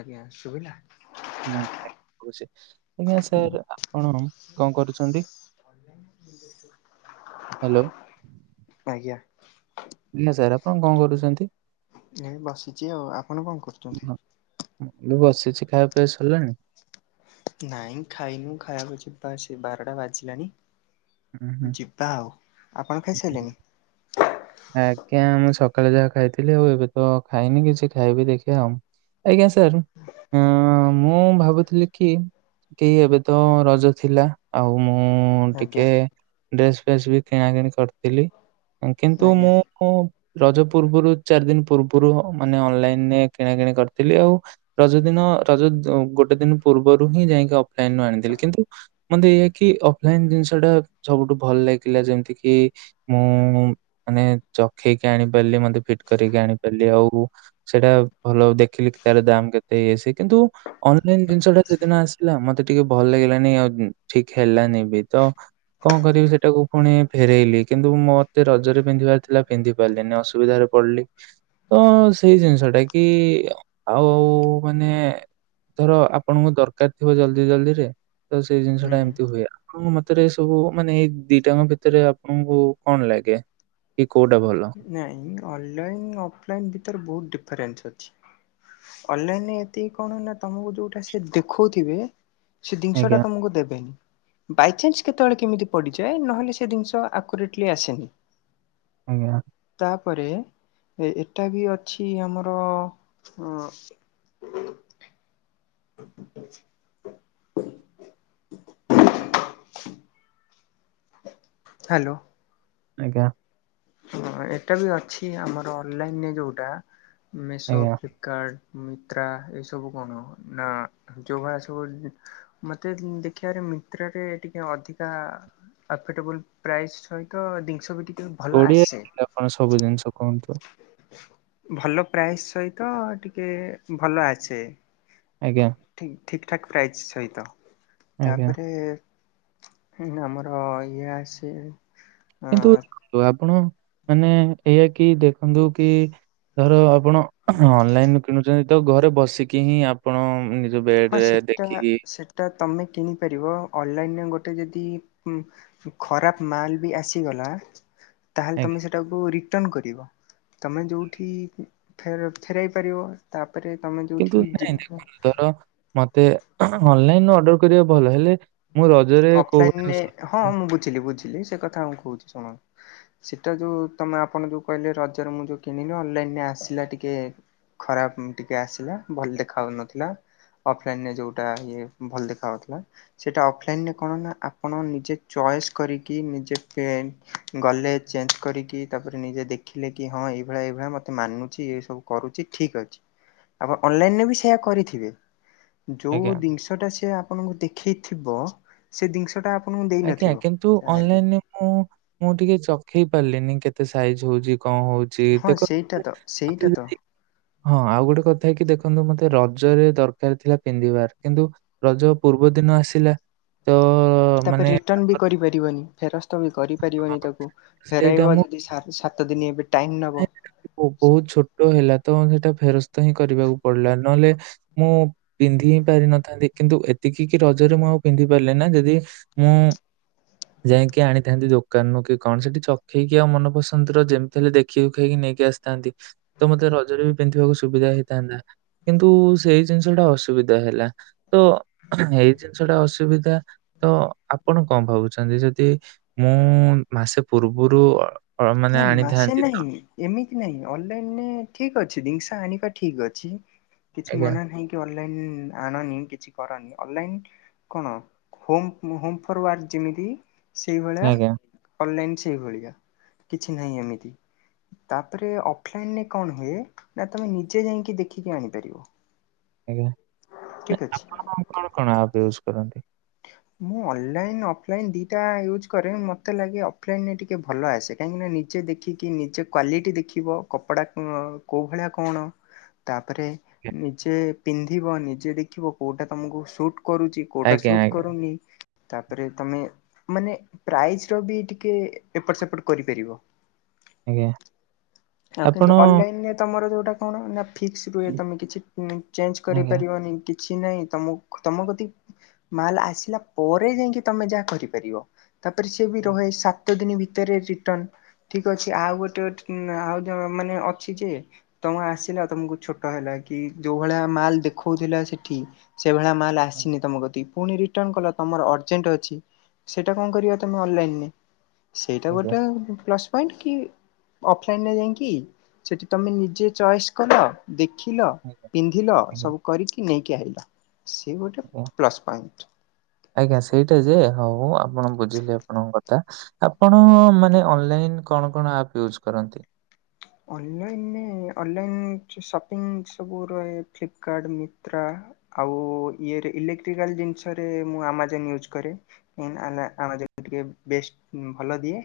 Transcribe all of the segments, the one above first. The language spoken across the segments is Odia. ଆଜ୍ଞା ଶୁଭିଲା। ଛି ଆଜ୍ଞା ସାର୍ ଆପଣ କଣ କରୁଛନ୍ତି? ହ୍ୟାଲୋ ଆଜ୍ଞା। ନା ସାର୍ ଆପଣ କଣ କରୁଛନ୍ତି? ଏଇ ବସିଛି ଆଉ ଆପଣ କଣ କରୁଛନ୍ତି? ହଁ, ବସିଛି ଖାଇବା ପିଇବା ସରିଲାଣି। ନାଇଁ ଖାଇନୁ ଖାଇବାକୁ ଯ ସେ ବାରଟା ବାଜିଲାଣି। ହୁଁ ହୁଁ ଯିବା ଆଉ ଆପଣ ଖାଇସାରିଲେନି। ଆଜ୍ଞା ଆମେ ସକାଳେ ଯାହା ଖାଇଥିଲି ଆଉ ଏବେ ତ ଖାଇନି କିଛି ଖାଇବି ଦେଖିବା ଆଉ। ଆଜ୍ଞା ସାର୍ ମୁଁ ଭାବୁଥିଲି କି। କି ଏବେ ତ ରଜ ଥିଲା ଆଉ ମୁଁ। କେ ଆଜ୍ଞା ଡ୍ରେସ ଫେସ୍ ବି କିଣା କିିଣି କରିଥିଲି। କିନ୍ତୁ ଆଜ୍ଞା ମୁଁ ରଜ ପୂର୍ବରୁ ଚାରି ଦିନ। ପୂର୍ବରୁ ମାନେ ଅନଲାଇନରେ କିଣା କିିଣି କରିଥିଲି ଆଉ ରଜ ଦିନ ରଜ ଗୋଟେ ଦିନ ପୂର୍ବ ପୂର୍ବରୁ ହିଁ ଯାଇକି ଅଫଲାଇନୁ ଆଣିଥିଲି କିନ୍ତୁ ମେ ଏଇ କି ଅଫଲାଇନ୍ ଜି ସେଟା ସବୁଠୁ ଭଲ ଲାଗିଲା ଯେମିତି କିି ମୁଁ ମାନେ ଚଖେଇକି ଆଣିବି ପାରିଲି ମତେ ଫିଟ୍ କରିକି ଆଣି ପାରିଲି ଆଉ। ସେଇଟା ଭଲ ଦେଖିଲି ତାର ଦାମ କେତେ ହେଇ କିନ୍ତୁ ଅନଲାଇନ ଜିନିଷ ଟା ସେଦିନ ଆସିଲା ମତେ ଟିକେ ଭଲ ଲାଗିଲାନି ଆଉ ଠିକ ହେଲାନି ବି, ତ କଣ କରିବି ସେଟାକୁ? ପୁଣି ଫେରେଇଲି କିନ୍ତୁ ମତେ ରଜରେ ପିନ୍ଧିବାର ଥିଲା ପିନ୍ଧି ପାରିଲିନି ଅସୁବିଧାରେ ପଡିଲି। ତ ସେଇ ଜିନିଷଟା କି ଆଉ ଆଉ ମାନେ ଧର ଆପଣଙ୍କୁ ଦରକାର ଥିବ ଜଲଦି ଜଲଦିରେ ତ ସେଇ ଜିନିଷ ହୁଁ ଟା ଏମିତି ହୁଏ। ଆପଣଙ୍କ ମତରେ ସବୁ ମାନେ ଏଇ ଦିଟାଙ୍କ ଭିତରେ ଆପଣଙ୍କୁ କଣ ଲାଗେ କି କୋଉ ନାଇଁ ଅନଲାଇନ ଅଫଲାଇନ ଭିତରେ ବହୁତ ଡିଫରେନ୍ସ ଅଛି। ଅନଲାଇନରେ ଏତିକି କଣ ନା ତମକୁ ଯୋଉଟା ସେ ଦେଖଉଥିବେ ସେ ଜିନିଷ ଆଜ୍ଞା ଟା ତମକୁ ଦେବେନି। ବାଇଚାନ୍ସ କେତେବେଳେ କେମିତି ପଡ଼ିଯାଏ, ନହେଲେ ସେ ଜିନିଷ ଆକୁରେଟଲି ଆସେନି। ଆଜ୍ଞା। ତାପରେ ଏଟା ବି ଅଛି ଆମର ଅ ହ୍ୟାଲୋ। ଆଜ୍ଞା। ହଁ ଏଟା ବି ଅଛି ଆମର ଅନଲାଇନରେ ଯୋଉଟା ମେଶୋ, ଆଜ୍ଞା। ଫ୍ଲିପକାର୍ଟ ମିନତ୍ରା ଏସବୁ କଣ ନା ଯୋଉଗୁରା ସବୁ ମତେ ଦେଖିବାରେ ମିନ୍ତ୍ରାରେ ଟିକେ ଅଧିକା ଆଫେଟେବଲ ପ୍ରାଇସ୍‌ ସହିତ ଜିନିଷ ବି ଟିକେ ଭଲ ଓଡ଼ିଆରେ ଆସେ। ଟିକେ ଆପଣ ସବୁ ଜିିନଷ କୁହନ୍ତୁ। ଭଲ ପ୍ରାଇସ୍‌‌ ସହିତ ଟିକେ ଭଲ ଆସେ। ଆଜ୍ଞା। ଠିକ ଠିକଠାକ ପ୍ରାଇସ ସହିତ, ଆଜ୍ଞା। ତାପରେ ଆମର ଇଏ ଆସେ କିନ୍ତୁ ଆପଣ ମାନେ ଏଇଆ କି ଦେଖନ୍ତୁ କି ଧର ଆପଣ ଅନଲାଇନ୍ କିଣୁଛନ୍ତି ତ ଘରେ ବସିକି ହିଁ ଆପଣ ନି ହଁ ବେଡ୍‌ରେ ସେଟା ଦେଖିକି ସେଟା ତମେ କିଣିପାରିବ ଅନଲାଇନରେ ଗୋଟେ ଯଦି ଖରାପ ମାଲ ବି ଆସିଗଲା [inaudible] ତାହେଲେ ତମେ ସେଟାକୁ ରି ରିଟର୍ନ କରିବ ତମେ ଯୋଉଠି ଫେର ଫେରାଇ ପାରିବ ତା ତାପରେ ତମେ କିନ୍ତୁ ଯୋଉଠି ନାଇଁ ଯିବ ଦେଖନ୍ତୁ ଧର ମତେ ଅନଲାଇନରେ ଅର୍ଡର୍ କରିବା ଭଲ ହେଲେ ମୁଁ ରଜରେ କୋଉ ଗୋଟେ ଅଫ୍‌ଲାଇନରେ ହଁ ଅସୁବିଧା ମୁଁ ବୁଝିଲି, ବୁଝିଲି ସେ କଥା ମୁଁ କହୁଛି ଶୁଣ। ସେଟା ଯୋଉ ତମେ ଆପଣ ଯୋଉ କହିଲେ ରଜରେ ମୁଁ ଯୋଉ କିଣିଲି ଅନଲାଇନରେ ଆସିଲା ଟିକେ ଖରାପ ଉମ୍ ଟିକେ ଆସିଲା ଭଲ ଦେଖା ଯାଉ ନଥିଲା। ଅଫ୍‌ଲାଇନରେ ଯୋଉଟା ଇଏ ଭଲ ଦେଖା ଯାଉଥିଲା। ସେଇଟା ଅଫ୍‌ଲାଇନରେ କଣ ନା ଆପଣ ନିଜେ ଚଏସ୍ କରିକି [unintelligible] ନିଜେ ଗଲେ ଚେକ୍ କରିକି ତାପରେ ନିଜେ ଦେଖିଲେ କି ହଁ ଏଇଭଳିଆ ଏଇଭଳିଆ ମତେ ମାନୁଛି, ଏ ସବୁ କରୁଛି ଠିକ ଅଛି। ଆପଣ ଅନଲାଇନରେ ବି ସେଇୟା କରିଥିବେ। ଯୋଉ ଆଜ୍ଞା, ଜିନିଷଟା ସିଏ ଆପଣଙ୍କୁ ଦେଖେଇଥିବ ସେ ଜିନିଷ ଟା ଆ ଆଜ୍ଞା କିନ୍ତୁ ଅନଲାଇନରେ ମୁଁ, ମୁଁ ଟିକେ ଚଖେଇ ପାରିଲିନି କେତେ ସାଇଜ୍‌ ହଉଛି। ହଁ ସେଇଟା ତ ସେଇଟା ତ [unintelligible] ହଁ ଆଉ ଗୋଟେ କଥାକି ଦେଖନ୍ତୁ ମତେ ରଜରେ ଦରକାର ଥିଲା ପିନ୍ଧିବାର କିନ୍ତୁ ରଜ ପୂର୍ବ ଦି ନ ଆସିଲା ତ ମାନେ ତାପରେ ରିଟର୍ନ୍ ବି ତାପରଦିନ କରି ପାରିବନି ଫେରସ୍ତ ବି କରିପାରିବନି ତାକୁ, ସେଇଟା ଫେରାଇବ ମୁଁ ଯଦି ସାତ ସାତ ସାତ ଦିନ ଏବେ ଟାଇମ ନବ ବହୁତ ଛୋଟ ହେଲା ତ ସେଟା ଫେରସ୍ତ ହିଁ କରିବାକୁ ପଡିଲା ନହେଲେ ମୁଁ ପିନ୍ଧି ହିଁ ପାରିିନଥାନ୍ତି କିନ୍ତୁ ଏତିକି କି ରଜ ରେ ମୁଁ ଆଉ ପିନ୍ଧି ପାରିଲି ନା ଯଦି ମୁଁ ଯାଇକି ଆଣିଥାନ୍ତି ଦୋକାନରୁୁ କି କଣ ସେଠି ଚଖେଇକି ଆଉ ମନ ପସନ୍ଦର ଯେମିତି ହେଲେ ଦେଖ କଷି ଖାଇକି ନେଇକି ଆସିଥାନ୍ତି ତ ମତେ ରଜରେ ବି ପିନ୍ଧିବାକୁ ସୁବିଧା ହେଇଥାନ୍ତା କିନ୍ତୁ ସେଇ ଜିନିଷ ଟା ଅସୁବିଧା ହେଲା ତ ଏଇ ଜିନିଷ ଟା ଅସୁବିଧା ତ ଆପଣ କଣ ଭାବୁଛନ୍ତି ଯଦି ମୁଁ ମାସେ ପୂର୍ବରୁ ମାନେ ମାସେ ଆଣିଥାନ୍ତି ନାଇଁ ତ ଏମିତି ନାଇଁ ଅନଲାଇନରେ ଠିକ ଅଛି ଜିନିଷ ଆଣିବା ଠିକ ଅଛି। କିଛି ଆଜ୍ଞା, ମନା ନାହିଁ କି ଅନଲାଇନ୍ ଆଣନି କିଛି କରନି ଅନଲାଇନ୍ କଣ ହୋମ୍ ହୋମ୍ ଫର୍ ୱାର୍କ ଯେମିତି ସେଇଭଳିଆ ଆଜ୍ଞା, ଅନଲାଇନ୍ ସେଇଭଳିକା କିଛି ନାହିଁ ଏମିତି ତାପରେ ଅଫ୍‌ଲାଇନରେ କଣ ହୁଏ ନା ତମେ ନିଜେ ଯାଇକି ଦେଖିକି ଆଣିପାରିବ। ଆଜ୍ଞା ନା ଠିକ ଅଛି ଆପଣ କଣ କଣ ଆପ୍ ୟୁଜ୍ କରନ୍ତି ମୁଁ ଅନଲାଇନ୍ ଅଫଲାଇନ୍ ଦିଟା ୟୁଜ୍ କରେ ମତେ ଲାଗେ ଅଫ୍‌ଲାଇନ୍ ରେ ଟିକେ ଭଲ ଆସେ କାହିଁକିନା ନିଜେ ଦେଖିକି ନିଜେ କ୍ଵାଲିଟି ଦେଖିବ କପଡ଼ା କୋଉ ଭଳିଆ କଣ ତାପରେ ନିଜେ ପିନ୍ଧିବ ନିଜେ ଦେଖିବ କୋଉଟା ତମକୁ ସୁଟ୍ କରୁଛି କୋଉଟା ଆଜ୍ଞା, ସୁଟ୍ ଆଜ୍ଞା, ଆଜ୍ଞା, କରୁନି ତାପରେ ତମେ ମାନେ ପ୍ରାଇସ୍‌ର ବି ଟିକେ ଏପଟ ସେପଟ କରିପାରିବ। ଆଜ୍ଞା ଆଉ ଆପଣ କିନ୍ତୁ ଅନଲାଇନ୍‌ ତମର ଯୋଉଟା କଣ ନା ଫିକ୍ସ୍ ରୁହେ ତମେ କିଛି ଚେଞ୍ଜ୍ ଆଜ୍ଞା, କରିପାରିବନି କିଛି ନାହିଁ ତମ ତମପ୍ରତି ମାଲ ଆସିଲା ପରେ ଯାଇକି ତମେ ଯାହା କରିପାରିବ ତାପରେ ସିଏ ବି ରହେ ଆଜ୍ଞା, ସାତ ଦିନ ଭିତରେ ରିଟର୍ଣ ଠିକ ଅଛି ଆଉ ଗୋଟେ ଆଉ ମାନେ ଅଛି ଯେ ତମ ଆସିଲା ତମକୁ ଛୋଟ ହେଲା କି ଯୋଉ ଭଳିଆ ମାଲ ଦେଖଉଥିଲା ସେଠି ସେଭଳିଆ ମା ହେଲା ଆସିନି ତମ କତି ପୁଣି ରିଟର୍ଣ କଲ ତମର ଅର୍ଜେଣ୍ଟ ଅଛି ସେଟା କଣ କରିବା ତମେ ଅନଲାଇନରେ ସେଇଟା ଆଜ୍ଞା, ଆଜ୍ଞା, ଗୋଟେ ପ୍ଲସ୍ ପଏଣ୍ଟ କି ଅଫଲାଇନରେ ଯାଇକି କି ସେଠି ତମେ ନିଜେ ଚଏସ୍ କଲ ଦେ ଦେଖିଲ ପିନ୍ଧିଲ ଆଜ୍ଞା, ସବୁ କରିକି ନେଇକି ଆଇଲ ସେ ଗୋଟେ ଆଜ୍ଞା। ପ୍ଲସ ପଏଣ୍ଟ ଆଜ୍ଞା ସେଇଟା ଯେ ହଉ ଆପଣ ବୁଝିଲି ଆପଣଙ୍କ କଥା ଆପଣ ମାନେ ଅନଲାଇନ କଣ କଣ ଆପ ୟୁଜକରନ୍ତି ଅନଲାଇନ ଅନଲାଇନ୍ ସପିଙ୍ଗ ସବୁ ରହେ ଫ୍ଲିପକାର୍ଟ ମିତ୍ରା ଆଉ ଇଏ ଇଲେକ୍ଟ୍ରିକାଲ ଜିନିଷରେ ମୁଁ ଆମାଜନ୍ ୟୁଜ କରେ ଟିକେ ବଷ୍ଟ ଭଲ ଦିଏ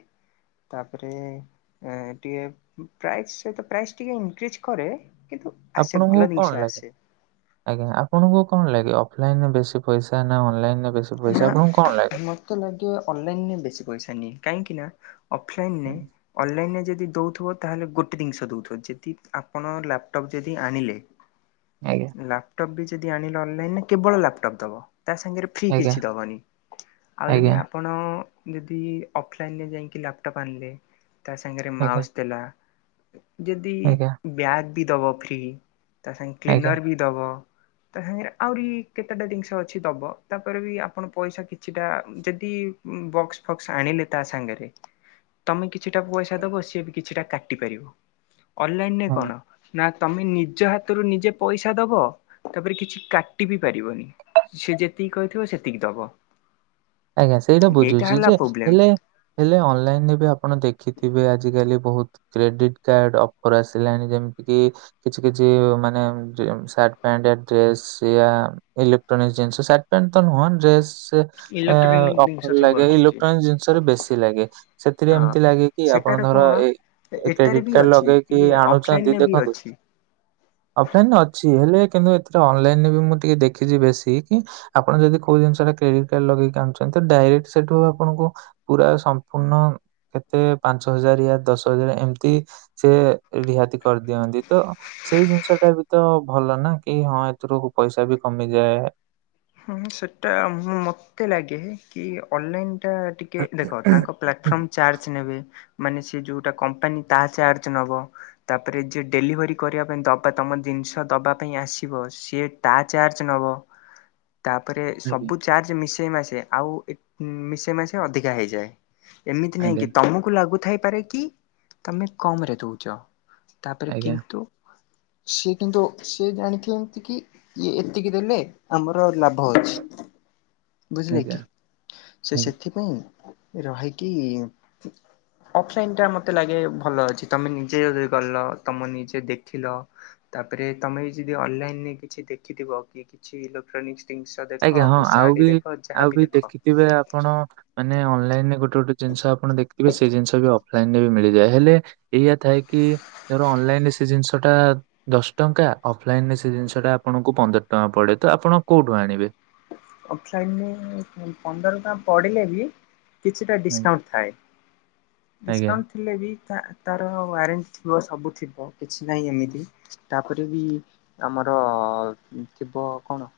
ତାପରେ ଟିକେ ପ୍ରାଇସ ସେ ତ ପ୍ରାଇସ ଟିକେ ଇନକ୍ରିଜ କରେ କିନ୍ତୁ ଆସେ ଭଲ ଆପଣଙ୍କୁ ଜିନିଷ କଣ ଲାଗେ ଆସେ। ଆଜ୍ଞା ଆପଣଙ୍କୁ କଣ ଲାଗେ ଅଫଲାଇନରେ ବେଶୀ ପଇସା ନା ଅନଲାଇନ ନା ମତ ତେ ଲାଗେ ଅନଲାଇନରେ ବେଶି ପଇସା ନିଏ କାହିଁକି ନା ଅଫଲାଇନ ହୁଁ, ଅନଲାଇନ ଯଦି ଯଦ ଦଉଥିବ ତାହେଲେ ଗୋଟେ ଜିନିଷ ଦଉଥିବ ଯଦି ଆପଣ ଲାପଟପ୍ ଯଦି ଆଣିଲେ ଆଜ୍ଞା, ଲାପଟପ୍ ବି ଯଦି ଆଣିଲେ ଅନଲାଇନ ନା କେବଳ ଲାପଟପ ଦବା ତା ସାଙ୍ଗେ ଫ୍ରି ଆଜ୍ଞା, କିଛି ଦବନି ଆଉ ଯଦି ଆଜ୍ଞା, ଆପଣ ଯଦି ଅଫଲାଇନରେ ଯାଇକି ଲାପଟପ୍ ଆଣିଲେ ତା ସାଙ୍ଗରେ ଆଜ୍ଞା, ମାଉସ ଦେଲା ଯଦି ଆଜ୍ଞା, ବ୍ୟାଗ୍ ବି ଦବ ଫ୍ରି ତା ସାଙ୍ଗେ ଆଜ୍ଞା, କ୍ଲିନର୍ ବି ଦବ ତା ସାଙ୍ଗରେ ଆହୁରି କେତେଟା ଜିନିଷ ଅଛି ଦବ ତାପରେ ବି ଆପଣ ପଇସା କିଛିଟା ଯଦି ବକ୍ସ ଫକ୍ସ ଆଣିଲେ ତା ସାଙ୍ଗରେ ତମେ କିଛିଟା ପଇସା ଦବ ସିଏ ବି କିଛିଟା କାଟି ପାରିବ ଅନଲାଇନରେ ହୁଁ। କଣ ନା ତମେ ନିଜ ହାତରୁ ନିଜେ ପଇସା ଦବ ତାପରେ କିଛି କାଟି ବିି ପାରିବନି ସେ ଯେ ସେତିକି କହିଥିବ ସେତିକି ଦବ ଆଜ୍ଞା ସେଇଟା ଏଇଟା ବୁଝୁଛି ହେଲା ଯେ ପ୍ରୋବ୍ଲେମ ହେଲେ ହେଲେ ଅନଲାଇନରେ ବି ଆପଣ ଦେଖିଥିବେ ଆଜିକାଲି ବ କ୍ରେଡିଟ କାଡ ଅଫର ଆସିଲାଣି ଯେମିତି କି କିଛି କିଛି ମାନେ ପ ଡ୍ରେସ ଇଲେକ୍ଟ୍ରନିକ ଜିନିଷ ଶାର୍ଟ ପ୍ୟାଣ୍ଟ ତ ନୁହଁ ଡ୍ରେସ ଇଲେକ୍ଟ୍ରୋନିକ ଜିନିଷ ଅଫର ସବୁ ଲାଗେ ଆସୁଛି। ଇଲେକ୍ଟ୍ରୋନିକ ଜିନିଷରେ ବେଶୀ ଲାଗେ, ସେଥିରେ ହଁ ଏମତି ଲାଗେ କି ସେଟାରେ ଆପଣ ର କଣ ଏ ଏଟାରେ କ୍ରେଡିଟ ବି କାର୍ଡ ଅଛି ଲଗେଇକି ଇଏ ଆଣୁଛନ୍ତି ଅଫଲାଇନରେ ବି ଦେଖନ୍ତୁ ଅଛି। ଅଫଲାଇନରେ ଅଛି ହେଲେ କିନ୍ତୁ ଏଥିରେ ଅନଲାଇନ ରେ ବି ମୁଁ ଟିକେ ଦେଖିଛି, ବେଶୀ କି ଆପଣ ଯଦି କୋଉ ଜିନିଷ ଟା କ୍ରେଡିଟ୍ କାର୍ଡ ଲଗେଇକି ଡାଇକ୍ଟ ସେଠୁ ଆପଣଙ୍କୁ ପୁରା ସମ୍ପୂର୍ଣ କେତେ ପାଞ୍ଚ ହଜାରୟ ଦ ଔଷରେ ଏମତି ସେ ରିହାତି କରିଦିଅନ୍ତି, ତ ସେଇ ଜିନିଷ ଟା ବି ତ ଭଲ ନା କି ହଁ ଏଥିରୁ ପଇସା ବି କମିଯାଏ। ହୁଁ ସେଟା ମତେ ଲାଗେ କି ଅନଲାଇନ ସେଟା ଟିକେ ଦେଖ ତାଙ୍କ ପ୍ଲାଟଫର୍ମ ଚାର୍ଜ ନେବେ ମାନେ ସେ ଯୋଉଟା କମ୍ପାନୀ ତାହା ଚାର୍ଜ ନବ ତାପରେ ଯିଏ। ଡେଲିଭରି କରିବା ପାଇଁ ଦବା ତମ ଜିନିଷ ଦେବା ପାଇଁ ଆସିବ ସିଏ ତା ଚାର୍ଜ ନେବ ତାପରେ ଆଜ୍ଞା ସବୁ ଚାର୍ଜ ମିଶେଇ ମାସେ ଆଉ ମିଶେଇ ମାସେ ଅଧିକା ହେଇଯାଏ। ଏମିତି ନାହିଁ ଆଜ୍ଞା କି ତମକୁ ଲାଗୁଥପାରେ କି? ତମେ କମ ରେ ଦଉଛ ତାପରେ ଆଜ୍ଞା କିନ୍ତୁ, ସେ କିନ୍ତୁ ସିଏ ଜାଣିଥ କି ଇଏ ଏତିକି ଦେଲେ ଆମର ଲାଭ ଅଛି ବୁଝିଲେ ଆଜ୍ଞା କି ସେ ଆଜ୍ଞା। ସେଥିପାଇଁ ରହାଇ କି? ଅଫଲାଇନ ଟା ମତେ ଲାଗେ ଭଲ ଅଛି, ତମେ ନିଜେ ଯ ଗଲ ତମେ ନିଜେ ଦେଖିଲ ତାପରେ ତମେ ବି ଯଦି ଅନଲାଇନରେ କିଛି ଦେଖିଥିବ, କି କିଛି ଇଲେକ୍ଟ୍ରୋନିକ୍ସ ଜିନିଷ ଆଜ୍ଞା ଦେଖ ହଁ କି ଆଉ ବି ଶାଢୀ ଦେଖ ଆଉ ଯାହାବି ବି ଦେଖ ଦେଖିଥିବେ ଆପଣ ମାନେ ଅନଲାଇନ ରେ ଗୋଟେ ଗୋଟେ ଜିନିଷ ଆପଣ ଦେଖଥିବେ, ସେଇ ଜିନିଷ ବି ଅଫଲାଇନ ରେ ବି ମିଳିଯାଏ ହେଲେ ଏଇଆ ଥାଏ କି ର ଅନଲାଇନ ରେ ସେ ଜିନିଷ ଟା ଦଶ ଟଙ୍କା ଅଫଲାଇନ ରେ ସେ ଜିନିଷ ଟା ଆପଣଙ୍କୁ ପନ୍ଦର ଟଙ୍କା ପଡେ ତ ଆପଣ କୋଉଠୁ ଆଣିବେ? ଅଫଲାଇନରେ ପନ୍ଦର ଟଙ୍କା ପଡିଲେ ବି କିଛିଟା ଆଜ୍ଞା ଡିସକାଉଣ୍ଟ ଥାଏ ଆଜ୍ଞା ଡିସକାଉଣ୍ଟ ଥିଲେ ବି ତାର ୱାରେଣ୍ଟି ଥିବ ସବୁ ଥିବ କିଛି ନାହିଁ, ଏମିତି ତାପରେ ବି ଆମ ଆର ଥିବ କଣ?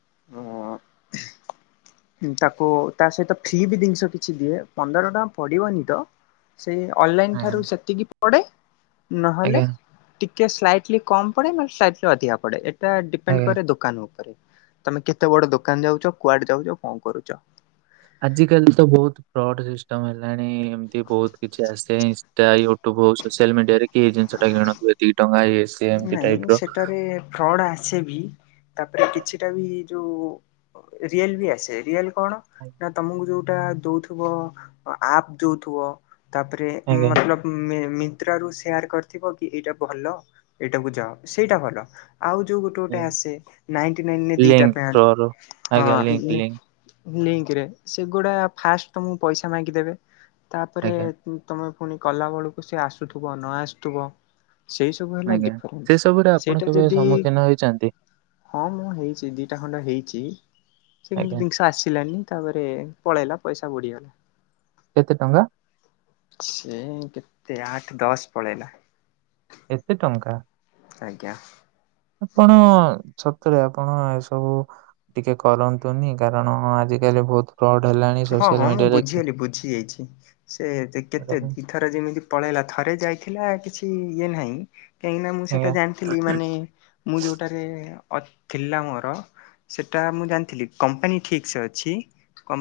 ହଁ। [inaudible] ତାକୁ ତା ସହିତ ଫ୍ରି ବି ଜିନିଷ କିଛି ଦିଏ। ପନ୍ଦର ଟଙ୍କା ପଡିବନି ତ ସେ ଅନଲାଇନ ଆଜ୍ଞା। ଠାରୁ ସେତିକି ପଡେ ନହେଲେ ଆଜ୍ଞା କିଏ ସ୍ଲାଇଟଲି କମ୍ ପଡ଼େ ନା ସ୍ଲାଇଟଲି ଅଧିକା ପଡ଼େ, ଏଟା ଡିପେଣ୍ଡ ଆଜ୍ଞା। କରେ ଦୋକାନ ଉପରେ ତମେ କେତେ ବଡ ଦୋକାନ ଯାଉଛ, କୁଆଡେ ଯାଉଛ, କଣ କରୁଛ? ଆଜ କାଲି ତ ବହୁତ ଫ୍ରଡ ସିଷ୍ଟମ ହେଲାଣି ଏମତି ବହୁତ କିଛି ଆସି ସେଇ ଇନଷ୍ଟା, ୟୁଟୁବ ହଉ ସୋସିଆଲ ମିଡିଆରେ କି ଜିନିଷ ଟା କିଣୁ ଏ ନାଇଁ ସେଠାରେ ଫ୍ରଡ ଆସେ ବି ତାପରେ କିଛିଟା ବି ଯୋଉ ରିଲ ବି ଆସେ ରିଲ କଣ ଆଜ୍ଞା। ନା ତମକୁ ଯୋଉ ଟା ଦଉଥିବ ଆପ୍ ଦଉଥିବ ତାପରେ ଆଜ୍ଞା। ମତଲବ ର ସେୟାର କରିଥିବ କି ଏଇଟା ଭଲ ଏଇଟାକୁ ଯାଅ ସେଇଟା ଭଲ ଆଉ ଯୋଉ ଗୋଟେ ଗୋଟେ ଆସେ ନାଇଣ୍ଟି ନାଇନ ରେ ଦିଟା ଲିଙ୍କ ପ୍ୟାଣ୍ଟ ଥ୍ରୋରୁ ଆଜ୍ଞା ଲିଙ୍କ ହଁ ଲିଙ୍କ ଲିଙ୍କରେ ସେଗୁଡ଼ା ଫାଷ୍ଟ ତମକୁ ପଇସା ମାଗିଦେବେ ତାପରେ ଆଜ୍ଞା ତୁମେ ପୁଣି କଲା ବେଳକୁ ସେ ଆସୁଥିବ ନ ଆସୁଥିବ ସେଇ ସବୁ ହେଲା ଆଜ୍ଞା। ଡିଫରେନ୍ସ ସେ ସବୁରେ ଆପଣ ସେଇଟା କେବେ ଯଦି ସମ୍ମୁଖୀନ ହେଇଛନ୍ତି ହଁ ମୁଁ ହେଇଛି ଦିଟା ଖଣ୍ଡ ହେଇଛି। ସେ କିୁ ଆଜ୍ଞା ଜିନିଷ ଆସିଲାନି ତାପରେ ପଳେଇଲା ପଇସା କେତେ ଟଙ୍କା? ବୁଡ଼ିଗଲା। ସେ କେତେ ଆଠ, ଦଶ ପଳେଇଲା। ଏତେ ଟଙ୍କା ଆଜ୍ଞା। ଆପଣ ସତରେ ଆପଣ ଏସବୁ ଟିକେ କରନ୍ତୁନି କାରଣ ଆଜିକାଲି ବହୁତ ଫ୍ରଡ ହେଲାଣି ହଁ ହଁ ସୋସିଆଲ ମୁଁ ମିଡିଆରେ କି ବୁଝିଗଲି ବୁଝି ଯାଇଛି ସେ ଆଜ୍ଞା କେତେ ଦିଇ ଥର ଯେମିତି ପଳେଇଲା ଥରେ ଯାଇଥିଲା କିଛି କି ଇଏ ନାହିଁ କାହିଁକିନା ମୁଁ ସେଟା ଜାଣିଥିଲି ମାନେ ମୁଁ ଯୋଉଟାରେ ଥିଲା ମୋର ସେଇଟା ମୁଁ ଜାଣିଥିଲି କମ୍ପାନୀ ଠିକ୍ ସେ ଅଛି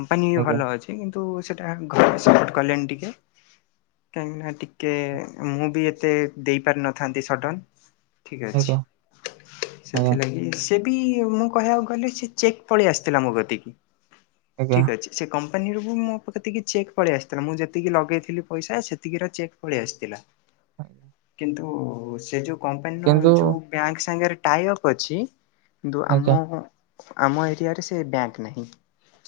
ପନି ବି ଆଜ୍ଞା ଭଲ ଅଛି କିନ୍ତୁ ସେଟା ଘରେ ସପୋର୍ଟ କଲେଣିି ଟିକେ କାହିଁକିନା କେ ମୁଁ ବି ଏତେ ଦେଇପାରିନଥାନ୍ତି ସଡ଼ନ। ଠିକ ଅଛି ଆଜ୍ଞା ଆଜ୍ଞା ସେଥିଲାଗି ସେ ବି ମୁଁ କହିବାକୁ ଗଲେ ସେ ଚେକ୍ ପଳେଇ ଆସିଥିଲା ମୋ କତିକି। ଆଜ୍ଞା। ଠିକ୍ ଅଛି ସେ କମ୍ କମ୍ପାନୀରୁ ମୋ କତିକି ଚେକ୍ ପଳେଇ ଆସିଥିଲା ମୁଁ ଯେତିକି ଲଗେଇଥିଲି ପଇସା ସେତିକି ଚେକ୍ ପଳେଇ ଆସିଥିଲା। ଭାଇଞା [inaudible] କିନ୍ତୁ ସେ ଯୋଉ କମ୍ପାନୀର ଯୋଉ ବ୍ୟାଙ୍କ ସାଙ୍ଗରେ ଟାଇ ଅପ ଅଛି କିନ୍ତୁ ଆଜ୍ଞା ଆମ ଆମ ଏରିଆରେ ସେ ବ୍ୟାଙ୍କ ନାହିଁ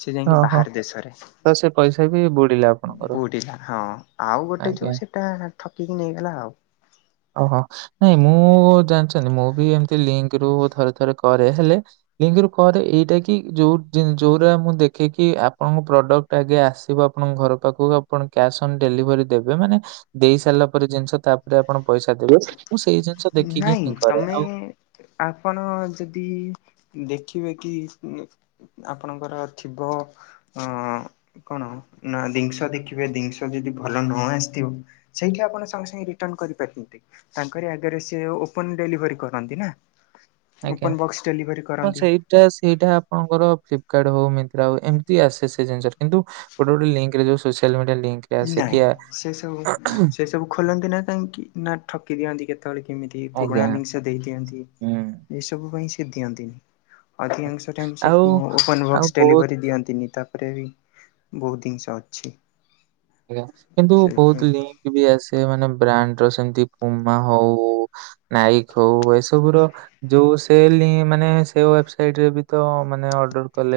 ସେ ଯାଇକି ଓହୋ ବାହାର ଦେଶରେ। ତ ସେ ପଇସା ବି ବୁଡିଲା ଆପଣଙ୍କର ବୁଢିଲା ହଁ ଆଉ ଗୋଟେ ଆଜ୍ଞା। ଯୋଉ ସେଟା ଠକିକି ନେଇଗଲା ଆଉ। ଓହୋ ନାଇଁ ମୁଁ ଜାଣିଛନ୍ତି ମୁଁ ବି ଏମତି ଲିଙ୍କ ରୁ ଥରେ ଥରେ କରେ ହେଲେ ଲିଙ୍କ କରେ ଏଇଟା କି ଯୋଉ ଯୋଉଟା ମୁଁ ଦେଖିକି ଆପଣଙ୍କ ପ୍ରଡକ୍ଟ ଆଗେ ଆସିବ ଆଫଣଙ୍କ ଘର ପାଖକୁ ଆପଣ କ୍ୟାସ ଅନ୍ ଡେଲିଭରୀ ଦେବେ ମାନେ ଦେଇ ସାରିଲା ପରେ ଜିଷସ ତାପରେ ପଇସା ଦେବେ। ମୁଁ ସେଇ ଜିନିଷ ଦେଖିକି ନାଇଁ ହିଁ କରେ। ତମେ ଆଉ ଆପଣ ଯଦି ଦେଖିବେ କି? ଆପଣଙ୍କର ଥିବ ଅ କଣ ନା ଦିନଷ ଦେଖିବେ ଦିନିଷ ଯଦି ଭଲ ନୁହଁ ଆସିଥିବ, ସେଇଠି ଆପଣ ସଙ୍ଗେ ସଙ୍ଗେ ରିଟର୍ନ କରିପାରୁଛନ୍ତି। ତାଙ୍କରି ଆଗରେ ସିଏ ଓପନ ଡେଲିଭରି କରନ୍ତି ନା ଓପନ ଆଜ୍ଞା ବକ୍ସ ଡେଲିଭରି କରନ୍ତି। ସେଇଟା ସେଇଟା ଆପଣଙ୍କର ଥିବ ଫ୍ଲିପକାର୍ଟ ହଉ ମିନ୍ତ୍ରା ହଉ ଏମତି ଆସେ ସେ ଜିନିଷରେ କିନ୍ତୁ ଗୋଟେ ଗୋଟେ ଲିଙ୍କରେ ଯୋଉ ସୋସିଆଲ ମିଡ଼ିଆରେ। ନାଇଁ ସେ ସବୁ ସେ ସବୁ ଖୋଲନ୍ତି ନା କାହିଁକି ନା ଠକି ଦିଅନ୍ତି କେତେ? କେତେବେଳେ କେମିତି ପୁରୁଣା ଆଜ୍ଞା। ଜିନିଷ ଦେଇ ଦିଅନ୍ତି। ହୁଁ। ଏଇ ସବୁ ପାଇଁ ସେ ଦିଅନ୍ତି। ଅଧିକାଂଶ ଟାଇମ୍ ସେ ଆଉ ଓପନ୍ ଆଉ ବକ୍ସ ବହୁତ ଡେଲିଭରି ଦିଅନ୍ତିନି ତ ରେ ବି ବହୁତ ଜିନିଷ ଅଛି। ଆଜ୍ଞା କିନ୍ତୁ ସେଇଥିପାଇଁ। ବହୁତ ଲିଙ୍କ ବି ଆସେ ମାନେ ବ୍ରାଣ୍ଡ ର ସେମତି ପୁମା ହଉ ନାଇକ ହଉ ଏସବୁ ର ଯୋଉ ସେଲ ମାନେ ସେ ୱେବ୍ ସାଇଟରେ ତ ଅର୍ଡର କଲେ।